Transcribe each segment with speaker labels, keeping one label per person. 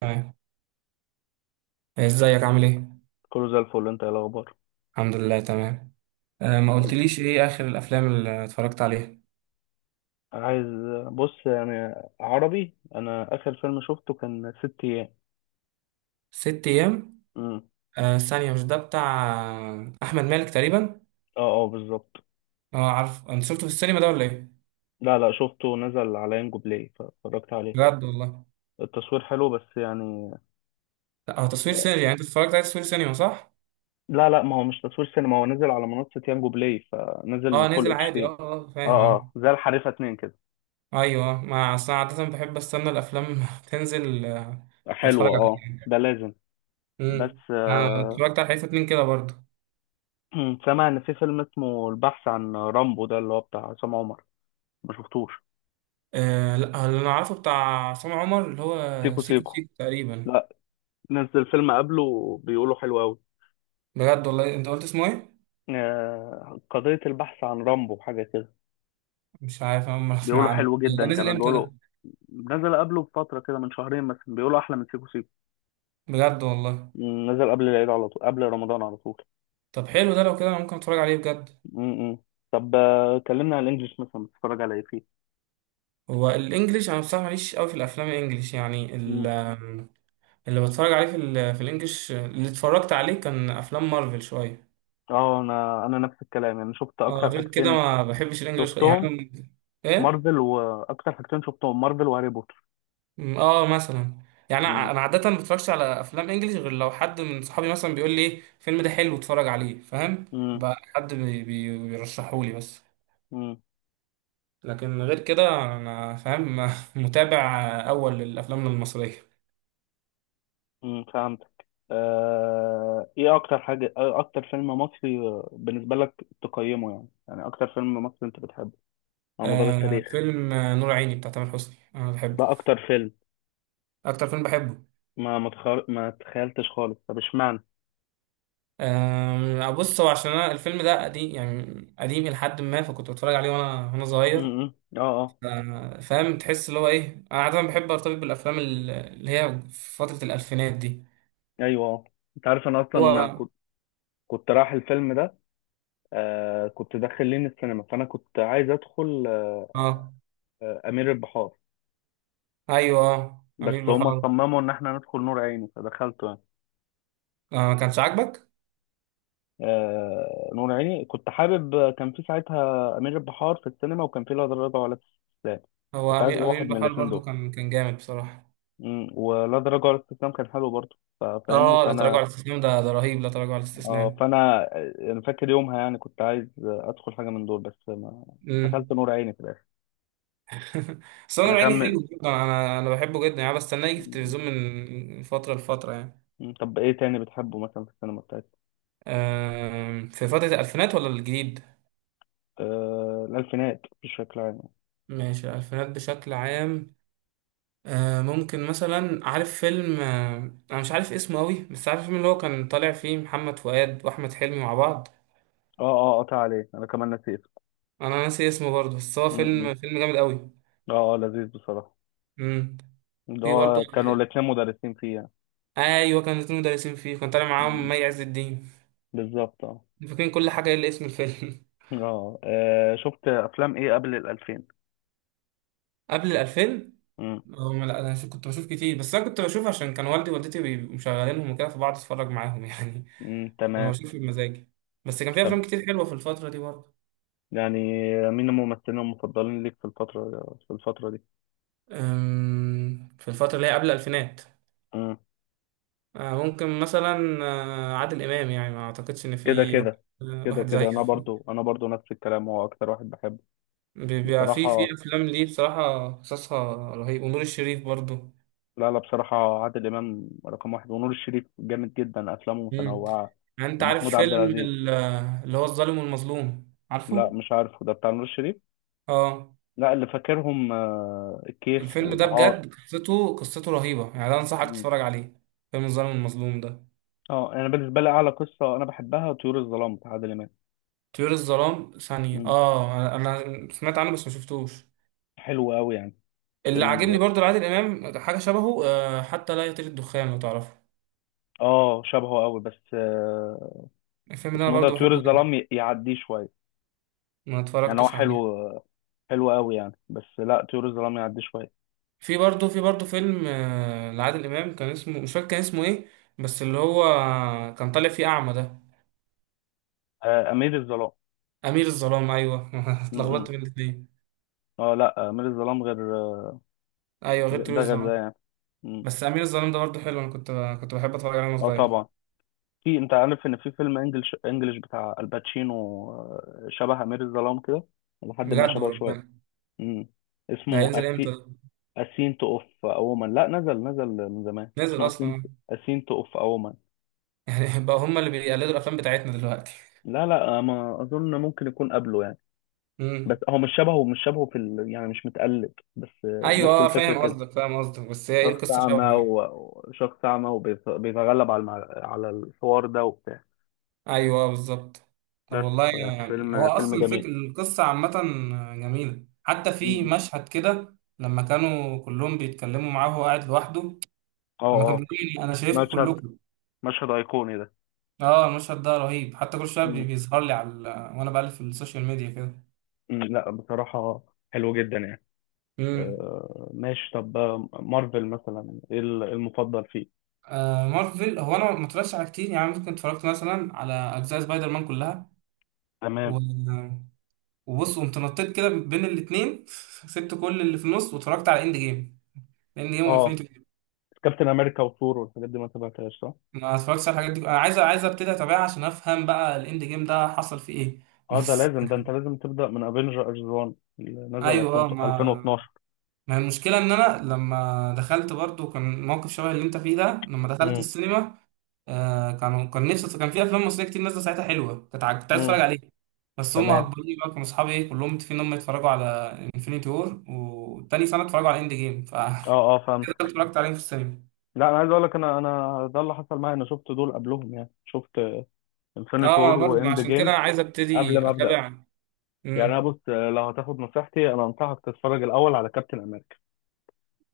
Speaker 1: تمام. ازيك، عامل ايه؟
Speaker 2: كله زي الفل، انت ايه الاخبار؟
Speaker 1: الحمد لله، تمام. آه، ما قلتليش ايه اخر الافلام اللي اتفرجت عليها.
Speaker 2: عايز بص يعني، عربي، انا اخر فيلم شفته كان ست ايام.
Speaker 1: ست ايام.
Speaker 2: امم.
Speaker 1: آه، ثانية، مش ده بتاع احمد مالك تقريبا؟
Speaker 2: اه، اه، بالظبط.
Speaker 1: اه، عارف، انت شفته في السينما ده ولا ايه؟
Speaker 2: لا، لا، شفته نزل على ينجو بلاي فاتفرجت عليه.
Speaker 1: بجد والله؟
Speaker 2: التصوير حلو، بس يعني.
Speaker 1: لا، هو تصوير سينما، يعني انت اتفرجت عليه تصوير سينما، صح؟
Speaker 2: لا، لا، ما هو مش تصوير سينما، هو نزل على منصة يانجو بلاي فنزل
Speaker 1: اه،
Speaker 2: فول
Speaker 1: نزل
Speaker 2: اتش دي.
Speaker 1: عادي. اه، اه،
Speaker 2: اه،
Speaker 1: فاهم.
Speaker 2: اه، زي الحريفة 2 كده.
Speaker 1: اه، ايوه، آه. ما اصل أنا عادة بحب استنى الافلام تنزل، واتفرج
Speaker 2: حلوة، اه،
Speaker 1: عليها.
Speaker 2: ده لازم. بس
Speaker 1: امم. انا
Speaker 2: آه.
Speaker 1: اتفرجت على حته اتنين كده برضه.
Speaker 2: سامع ان في فيلم اسمه البحث عن رامبو، ده اللي هو بتاع عصام عمر. ما شفتوش.
Speaker 1: آه، لا، اللي انا عارفه بتاع عصام عمر اللي هو
Speaker 2: سيكو
Speaker 1: سيكو
Speaker 2: سيكو،
Speaker 1: سيكو تقريبا.
Speaker 2: لا. نزل فيلم قبله، بيقولوا حلو قوي.
Speaker 1: بجد والله؟ انت قلت اسمه ايه؟
Speaker 2: قضية البحث عن رامبو حاجة كده.
Speaker 1: مش عارف، انا ما اسمع
Speaker 2: بيقولوا
Speaker 1: عنه.
Speaker 2: حلو
Speaker 1: ده
Speaker 2: جدا،
Speaker 1: نزل
Speaker 2: كمان
Speaker 1: امتى
Speaker 2: بيقولوا.
Speaker 1: ده؟
Speaker 2: نزل قبله بفترة كده، من شهرين مثلا، بيقولوا أحلى من سيكو سيكو.
Speaker 1: بجد والله؟
Speaker 2: نزل قبل العيد على طول، قبل رمضان على طول.
Speaker 1: طب حلو، ده لو كده انا ممكن اتفرج عليه بجد.
Speaker 2: م-م. طب، كلمنا على الإنجليش مثلا، بتتفرج على إيه فيه؟
Speaker 1: هو الانجليش، انا بصراحه ماليش قوي في الافلام الانجليش، يعني
Speaker 2: م.
Speaker 1: اللي بتفرج عليه في الانجليش اللي اتفرجت عليه كان افلام مارفل شويه.
Speaker 2: اه، أنا نفس الكلام، يعني شفت
Speaker 1: اه،
Speaker 2: أكتر
Speaker 1: غير كده
Speaker 2: حاجتين
Speaker 1: ما بحبش الانجليش
Speaker 2: شفتهم
Speaker 1: يعني. ايه؟
Speaker 2: مارفل، وأكتر حاجتين شفتهم مارفل وهاري بوتر.
Speaker 1: اه، مثلا. يعني
Speaker 2: م.
Speaker 1: انا عاده ما بتفرجش على افلام انجليش غير لو حد من صحابي مثلا بيقول لي، ايه الفيلم ده حلو اتفرج عليه، فاهم.
Speaker 2: م.
Speaker 1: بقى حد بيرشحهولي بس.
Speaker 2: م.
Speaker 1: لكن غير كده، انا فاهم متابع اول للافلام المصريه.
Speaker 2: فهمتك. ايه اكتر حاجة، اكتر فيلم مصري، بالنسبة لك تقيمه يعني اكتر فيلم مصري انت بتحبه على مدار
Speaker 1: آه،
Speaker 2: التاريخ؟
Speaker 1: فيلم نور عيني بتاع تامر حسني انا بحبه.
Speaker 2: ده اكتر فيلم.
Speaker 1: اكتر فيلم بحبه.
Speaker 2: ما تخيلتش خالص، طب اشمعنى؟
Speaker 1: آه، بص، هو عشان انا الفيلم ده قديم، يعني قديم لحد ما فكنت بتفرج عليه وانا صغير.
Speaker 2: امم، اه، اه،
Speaker 1: آه، فاهم، تحس اللي هو ايه، انا عاده بحب ارتبط بالافلام اللي هي في فتره الالفينات دي.
Speaker 2: ايوه، اه. انت عارف انا اصلا
Speaker 1: هو.
Speaker 2: كنت رايح الفيلم ده. كنت داخلين السينما، فانا كنت عايز ادخل.
Speaker 1: اه،
Speaker 2: امير البحار.
Speaker 1: ايوه،
Speaker 2: بس
Speaker 1: امير
Speaker 2: هما
Speaker 1: بحار.
Speaker 2: صمموا ان احنا ندخل نور عيني فدخلته يعني.
Speaker 1: آه، ما كانش عاجبك.
Speaker 2: نور عيني كنت حابب، كان في ساعتها أمير البحار في السينما، وكان في لا تراجع ولا استسلام.
Speaker 1: هو
Speaker 2: كنت عايز
Speaker 1: امير
Speaker 2: واحد من
Speaker 1: بحار
Speaker 2: الاثنين
Speaker 1: برضو
Speaker 2: دول.
Speaker 1: كان جامد بصراحه.
Speaker 2: ولا تراجع ولا استسلام كان حلو برضه، فاهمني.
Speaker 1: اه، لا تراجع
Speaker 2: فأنا.
Speaker 1: على الاستسلام، ده رهيب، لا تراجع على
Speaker 2: اه،
Speaker 1: الاستسلام.
Speaker 2: فأنا أنا فاكر يومها، يعني كنت عايز أدخل حاجة من دول بس ما. دخلت
Speaker 1: امم.
Speaker 2: نور عيني في الآخر.
Speaker 1: سمير عيني
Speaker 2: عشان.
Speaker 1: حلو جدا، انا بحبه جدا، يعني بستناه يجي في
Speaker 2: م-.
Speaker 1: التلفزيون من فتره لفتره يعني.
Speaker 2: طب إيه تاني بتحبه مثلا في السينما بتاعتك؟
Speaker 1: في فتره الالفينات ولا الجديد؟
Speaker 2: الألفينات بشكل عام.
Speaker 1: ماشي، الالفينات بشكل عام. ممكن مثلا، عارف فيلم، انا مش عارف اسمه قوي، بس عارف الفيلم اللي هو كان طالع فيه محمد فؤاد واحمد حلمي مع بعض.
Speaker 2: اه، اه، قطع عليه، أنا كمان نسيت.
Speaker 1: انا ناسي اسمه برضه، بس هو
Speaker 2: مم،
Speaker 1: فيلم
Speaker 2: مم.
Speaker 1: فيلم جامد قوي.
Speaker 2: اه، اه، لذيذ بصراحة.
Speaker 1: امم.
Speaker 2: ده
Speaker 1: في برضه.
Speaker 2: هو كانوا الاتنين مدرسين فيه يعني.
Speaker 1: آه، ايوه، كان الاتنين مدرسين فيه، كان طالع معاهم
Speaker 2: مم.
Speaker 1: مي عز الدين.
Speaker 2: بالظبط، اه،
Speaker 1: فاكرين كل حاجة إلا اسم الفيلم.
Speaker 2: اه. شفت افلام ايه قبل الالفين؟
Speaker 1: قبل الألفين.
Speaker 2: مم.
Speaker 1: لا، أنا كنت بشوف كتير، بس أنا كنت بشوف عشان كان والدي ووالدتي بيبقوا مشغلينهم وكده، فبقعد أتفرج معاهم يعني.
Speaker 2: مم.
Speaker 1: كنت
Speaker 2: تمام.
Speaker 1: بشوف بمزاجي. بس كان في
Speaker 2: طب،
Speaker 1: أفلام كتير حلوة في الفترة دي برضه.
Speaker 2: يعني مين الممثلين المفضلين ليك في الفترة دي؟
Speaker 1: في الفترة اللي هي قبل الألفينات.
Speaker 2: مم.
Speaker 1: ممكن مثلا عادل إمام، يعني ما أعتقدش إن
Speaker 2: كده
Speaker 1: في واحد،
Speaker 2: كده كده
Speaker 1: واحد
Speaker 2: كده،
Speaker 1: زيه
Speaker 2: انا برضو انا برضو نفس الكلام، هو اكتر واحد بحبه.
Speaker 1: بيبقى في
Speaker 2: بصراحة.
Speaker 1: أفلام ليه بصراحة قصصها رهيب، ونور الشريف برضه.
Speaker 2: لا، لا، بصراحة عادل امام رقم واحد، ونور الشريف جامد جدا افلامه
Speaker 1: مم.
Speaker 2: متنوعة.
Speaker 1: يعني أنت عارف
Speaker 2: ومحمود عبد
Speaker 1: فيلم
Speaker 2: العزيز.
Speaker 1: اللي هو الظالم والمظلوم،
Speaker 2: لا،
Speaker 1: عارفه؟
Speaker 2: مش عارفه، ده بتاع نور الشريف.
Speaker 1: اه،
Speaker 2: لا، اللي فاكرهم الكيف
Speaker 1: الفيلم ده
Speaker 2: والعار.
Speaker 1: بجد قصته رهيبة يعني، ده انصحك تتفرج عليه، فيلم الظالم المظلوم ده.
Speaker 2: اه، انا بالنسبه لي اعلى قصه انا بحبها طيور الظلام بتاع عادل امام.
Speaker 1: طيور الظلام ثانية،
Speaker 2: مم.
Speaker 1: اه، انا سمعت عنه بس ما شفتوش.
Speaker 2: حلو قوي يعني.
Speaker 1: اللي
Speaker 2: فيلم
Speaker 1: عاجبني
Speaker 2: ده.
Speaker 1: برضو لعادل امام حاجة شبهه، حتى لا يطير الدخان، لو تعرفه.
Speaker 2: اه، شبهه قوي، بس.
Speaker 1: الفيلم ده انا
Speaker 2: اسمه ده
Speaker 1: برضو
Speaker 2: طيور
Speaker 1: بحبه جدا.
Speaker 2: الظلام، يعديه شويه.
Speaker 1: ما
Speaker 2: يعني هو
Speaker 1: اتفرجتش
Speaker 2: حلو.
Speaker 1: عليه.
Speaker 2: حلو قوي يعني، بس لا، طيور الظلام يعديه شويه.
Speaker 1: في برضو فيلم لعادل امام، كان اسمه، مش فاكر كان اسمه ايه، بس اللي هو كان طالع فيه اعمى ده.
Speaker 2: امير الظلام.
Speaker 1: امير الظلام، ايوه.
Speaker 2: م-
Speaker 1: اتلخبطت
Speaker 2: م.
Speaker 1: بين الاتنين.
Speaker 2: اه، لا، امير الظلام غير
Speaker 1: ايوه، غير طيور
Speaker 2: ده غير ده
Speaker 1: الظلام.
Speaker 2: يعني. م.
Speaker 1: بس امير الظلام ده برضه حلو، انا كنت بحب اتفرج عليه وانا
Speaker 2: اه،
Speaker 1: صغير.
Speaker 2: طبعا. في، انت عارف ان في فيلم انجلش بتاع الباتشينو. شبه امير الظلام كده، لحد ما
Speaker 1: بجد
Speaker 2: شبهه شويه.
Speaker 1: وربنا؟
Speaker 2: م.
Speaker 1: ده
Speaker 2: اسمه.
Speaker 1: هينزل امتى ده؟
Speaker 2: اسينت اوف اوما، لا، نزل من زمان،
Speaker 1: نزل
Speaker 2: اسمه اسينت
Speaker 1: اصلا؟
Speaker 2: اسينت اوف اوما.
Speaker 1: يعني بقى هم اللي بيقلدوا الافلام بتاعتنا دلوقتي.
Speaker 2: لا، لا، ما اظن، ممكن يكون قبله يعني. بس
Speaker 1: امم.
Speaker 2: هو مش شبهه يعني مش متقلد بس.
Speaker 1: ايوه،
Speaker 2: نفس
Speaker 1: اه،
Speaker 2: الفكره
Speaker 1: فاهم
Speaker 2: كده.
Speaker 1: قصدك، فاهم قصدك، بس هي ايه
Speaker 2: شخص
Speaker 1: القصه،
Speaker 2: اعمى
Speaker 1: شبه إيه؟
Speaker 2: وشخص اعمى وبيتغلب على الحوار ده وبتاع.
Speaker 1: ايوه، بالظبط. طب
Speaker 2: بس.
Speaker 1: والله، يعني هو
Speaker 2: فيلم
Speaker 1: اصلا الفكر
Speaker 2: جميل.
Speaker 1: القصه عامه. جميله، حتى في
Speaker 2: مم.
Speaker 1: مشهد كده لما كانوا كلهم بيتكلموا معاه وهو قاعد لوحده.
Speaker 2: اه.
Speaker 1: لما كان
Speaker 2: اه
Speaker 1: بيقول لي، انا شايفكم
Speaker 2: مشهد
Speaker 1: كلكم.
Speaker 2: مشهد ايقوني ده.
Speaker 1: اه، المشهد ده رهيب، حتى كل شويه
Speaker 2: مم.
Speaker 1: بيظهر لي على، وانا بقلب في السوشيال ميديا كده.
Speaker 2: مم. لا، بصراحه حلو جدا يعني.
Speaker 1: امم.
Speaker 2: ماشي، طب مارفل مثلا ايه المفضل فيه؟
Speaker 1: آه، مارفل، هو انا ما اتفرجتش على كتير، يعني ممكن اتفرجت مثلا على اجزاء سبايدر مان كلها. و...
Speaker 2: تمام.
Speaker 1: وبص، قمت نطيت كده بين الاثنين، سبت كل اللي في النص واتفرجت على اند جيم. اند جيم
Speaker 2: اه،
Speaker 1: وانفينيتي جيم.
Speaker 2: كابتن امريكا وثور والحاجات دي ما تابعتهاش، صح؟
Speaker 1: ما اتفرجتش على الحاجات دي، انا عايز ابتدي اتابعها عشان افهم بقى الاند جيم ده حصل فيه ايه.
Speaker 2: اه، ده
Speaker 1: بس.
Speaker 2: لازم، ده انت لازم تبدا من افنجرز 1، اللي نزل
Speaker 1: ايوه،
Speaker 2: 2000،
Speaker 1: اه، ما
Speaker 2: 2012.
Speaker 1: ما المشكله ان انا لما دخلت برضو كان موقف شبه اللي انت فيه ده، لما دخلت
Speaker 2: امم،
Speaker 1: السينما. آه، كان نفسي، كان في افلام مصريه كتير نازله ساعتها حلوه، كنت عايز اتفرج
Speaker 2: امم،
Speaker 1: عليها. بس هم
Speaker 2: تمام.
Speaker 1: اجبروني بقى، كانوا اصحابي ايه كلهم متفقين ان هم يتفرجوا على انفينيتي وور، وتاني سنه اتفرجوا على اند جيم، ف
Speaker 2: اه، اه، فهمت.
Speaker 1: كده اتفرجت عليهم في السينما.
Speaker 2: لا، انا عايز اقول لك، انا ده اللي حصل معايا، انا شفت دول قبلهم، يعني شفت انفينيتي
Speaker 1: اه، انا
Speaker 2: وور
Speaker 1: برضه
Speaker 2: واند
Speaker 1: عشان كده
Speaker 2: جيم
Speaker 1: عايز
Speaker 2: قبل
Speaker 1: ابتدي
Speaker 2: ما ابدا.
Speaker 1: اتابع.
Speaker 2: يعني انا
Speaker 1: امم.
Speaker 2: بص، لو هتاخد نصيحتي، انا انصحك تتفرج الاول على كابتن امريكا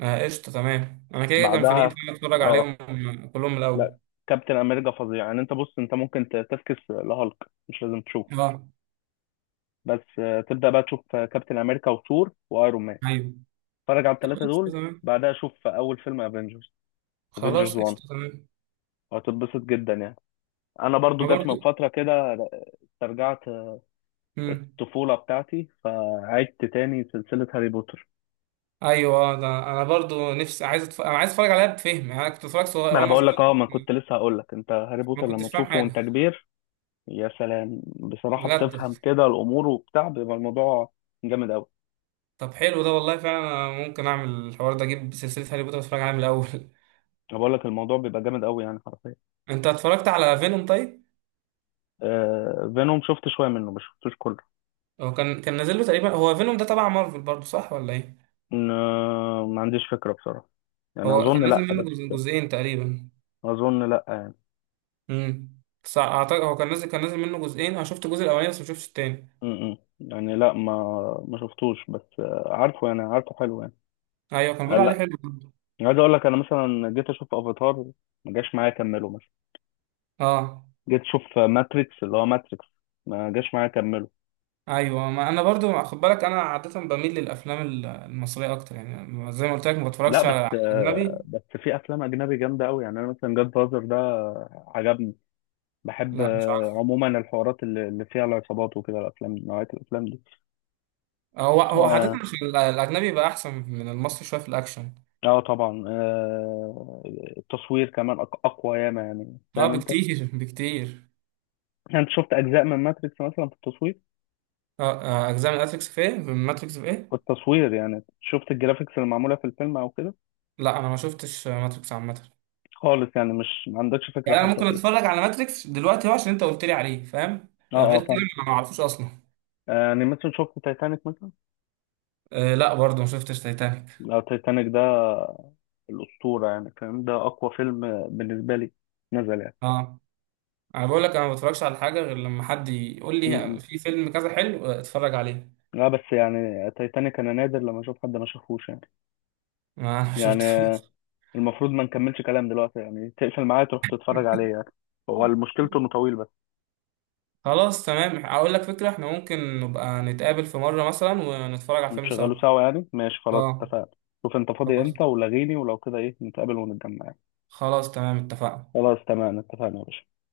Speaker 1: آه، قشطه، تمام، انا كده كده كان في نيتي
Speaker 2: بعدها.
Speaker 1: ان أنا اتفرج
Speaker 2: اه،
Speaker 1: عليهم كلهم من الاول.
Speaker 2: لا، كابتن امريكا فظيع يعني، انت بص، انت ممكن تفكس لهالك، مش لازم تشوف.
Speaker 1: اه،
Speaker 2: بس تبدأ بقى تشوف كابتن أمريكا وثور وأيرون مان.
Speaker 1: ايوه،
Speaker 2: اتفرج على الثلاثة
Speaker 1: قشطه
Speaker 2: دول.
Speaker 1: تمام،
Speaker 2: بعدها شوف أول فيلم افنجرز،
Speaker 1: خلاص
Speaker 2: افنجرز 1،
Speaker 1: قشطه تمام،
Speaker 2: وهتتبسط جدا يعني. أنا برضو
Speaker 1: انا
Speaker 2: جت من
Speaker 1: برضه.
Speaker 2: فترة كده، استرجعت
Speaker 1: امم.
Speaker 2: الطفولة بتاعتي، فعدت تاني سلسلة هاري بوتر.
Speaker 1: ايوه، ده انا برضو نفسي عايز انا عايز اتفرج عليها بفهم، يعني انا كنت اتفرج صغير
Speaker 2: ما أنا
Speaker 1: وانا
Speaker 2: بقول لك،
Speaker 1: صغير،
Speaker 2: ما كنت لسه هقول لك، أنت هاري
Speaker 1: ما
Speaker 2: بوتر
Speaker 1: كنتش
Speaker 2: لما
Speaker 1: فاهم
Speaker 2: تشوفه
Speaker 1: حاجه.
Speaker 2: وأنت كبير. يا سلام، بصراحة
Speaker 1: بجد.
Speaker 2: بتفهم كده الأمور وبتاع، بيبقى الموضوع جامد أوي.
Speaker 1: طب حلو ده والله، فعلا أنا ممكن اعمل الحوار ده، اجيب سلسله هاري بوتر اتفرج عليها من الاول
Speaker 2: أنا بقول لك، الموضوع بيبقى جامد أوي يعني حرفيا.
Speaker 1: انت اتفرجت على فينوم طيب؟
Speaker 2: فينوم شفت شوية منه، مش شفتوش كله.
Speaker 1: هو كان نازل له تقريبا، هو فينوم ده تبع مارفل برضو، صح ولا ايه؟
Speaker 2: ما ما عنديش فكرة بصراحة. يعني
Speaker 1: هو كان
Speaker 2: أظن
Speaker 1: نازل
Speaker 2: لأ،
Speaker 1: منه
Speaker 2: بس.
Speaker 1: جزئين تقريبا.
Speaker 2: أظن لأ يعني.
Speaker 1: امم. صح، اعتقد هو كان نازل منه جزئين، انا شفت الجزء الاولاني بس ما شفتش التاني.
Speaker 2: م -م. يعني لأ، ما ما شفتوش، بس عارفه يعني، عارفه حلو يعني.
Speaker 1: ايوه، كان بيقولوا عليه
Speaker 2: لأ.
Speaker 1: حلو برضو.
Speaker 2: عايز أقول لك، أنا مثلا جيت أشوف أفاتار، ما جاش معايا أكمله مثلا.
Speaker 1: اه،
Speaker 2: جيت أشوف ماتريكس، اللي هو ماتريكس، ما جاش معايا أكمله.
Speaker 1: ايوه، ما انا برضو خد بالك، انا عاده بميل للافلام المصريه اكتر، يعني زي ما قلت لك ما
Speaker 2: لأ،
Speaker 1: بتفرجش
Speaker 2: بس
Speaker 1: على اجنبي.
Speaker 2: بس في أفلام أجنبي جامدة أوي يعني، أنا مثلا جاد فازر ده عجبني. بحب
Speaker 1: لا، مش عارف.
Speaker 2: عموما الحوارات اللي فيها العصابات وكده، الأفلام نوعية الأفلام دي.
Speaker 1: هو عاده
Speaker 2: آه،
Speaker 1: مش الاجنبي بقى احسن من المصري شويه في الاكشن.
Speaker 2: اه، طبعا التصوير كمان اقوى ياما، يعني
Speaker 1: اه،
Speaker 2: فاهم انت.
Speaker 1: بكتير بكتير.
Speaker 2: يعني انت شفت اجزاء من ماتريكس مثلا، في التصوير؟
Speaker 1: اه، اجزاء من ماتريكس في ايه؟ من ماتريكس في ايه؟
Speaker 2: في التصوير، يعني شفت الجرافيكس اللي معموله في الفيلم او كده؟
Speaker 1: لا، انا ما شفتش ماتريكس عامه.
Speaker 2: خالص يعني، مش ما عندكش فكره
Speaker 1: يعني انا
Speaker 2: حتى
Speaker 1: ممكن
Speaker 2: فيه.
Speaker 1: اتفرج على ماتريكس دلوقتي هو عشان انت قلت لي عليه، فاهم.
Speaker 2: اه، اه،
Speaker 1: غير كده،
Speaker 2: فاهم.
Speaker 1: ما اعرفوش اصلا.
Speaker 2: يعني مثلا شفت تايتانيك مثلا؟
Speaker 1: آه، لا، برضو ما شفتش تايتانيك.
Speaker 2: لو تايتانيك ده، الاسطوره يعني، فاهم، ده اقوى فيلم بالنسبه لي، نزل يعني.
Speaker 1: اه، انا بقول لك انا ما بتفرجش على حاجه غير لما حد يقول
Speaker 2: م-
Speaker 1: لي،
Speaker 2: م.
Speaker 1: في فيلم كذا حلو، اتفرج عليه.
Speaker 2: لا، بس يعني تايتانيك انا نادر لما اشوف حد ما شافوش يعني.
Speaker 1: ما انا شفت
Speaker 2: يعني المفروض ما نكملش كلام دلوقتي، يعني تقفل معايا تروح تتفرج عليه يعني. هو مشكلته انه طويل بس.
Speaker 1: خلاص تمام، اقول لك فكره، احنا ممكن نبقى نتقابل في مره مثلا ونتفرج على فيلم سوا.
Speaker 2: نشغله سوا يعني، ماشي، خلاص
Speaker 1: اه.
Speaker 2: اتفقنا. شوف انت فاضي
Speaker 1: خلاص،
Speaker 2: امتى ولغيني، ولو كده ايه نتقابل ونتجمع يعني.
Speaker 1: خلاص تمام، اتفقنا.
Speaker 2: خلاص تمام، اتفقنا يا باشا.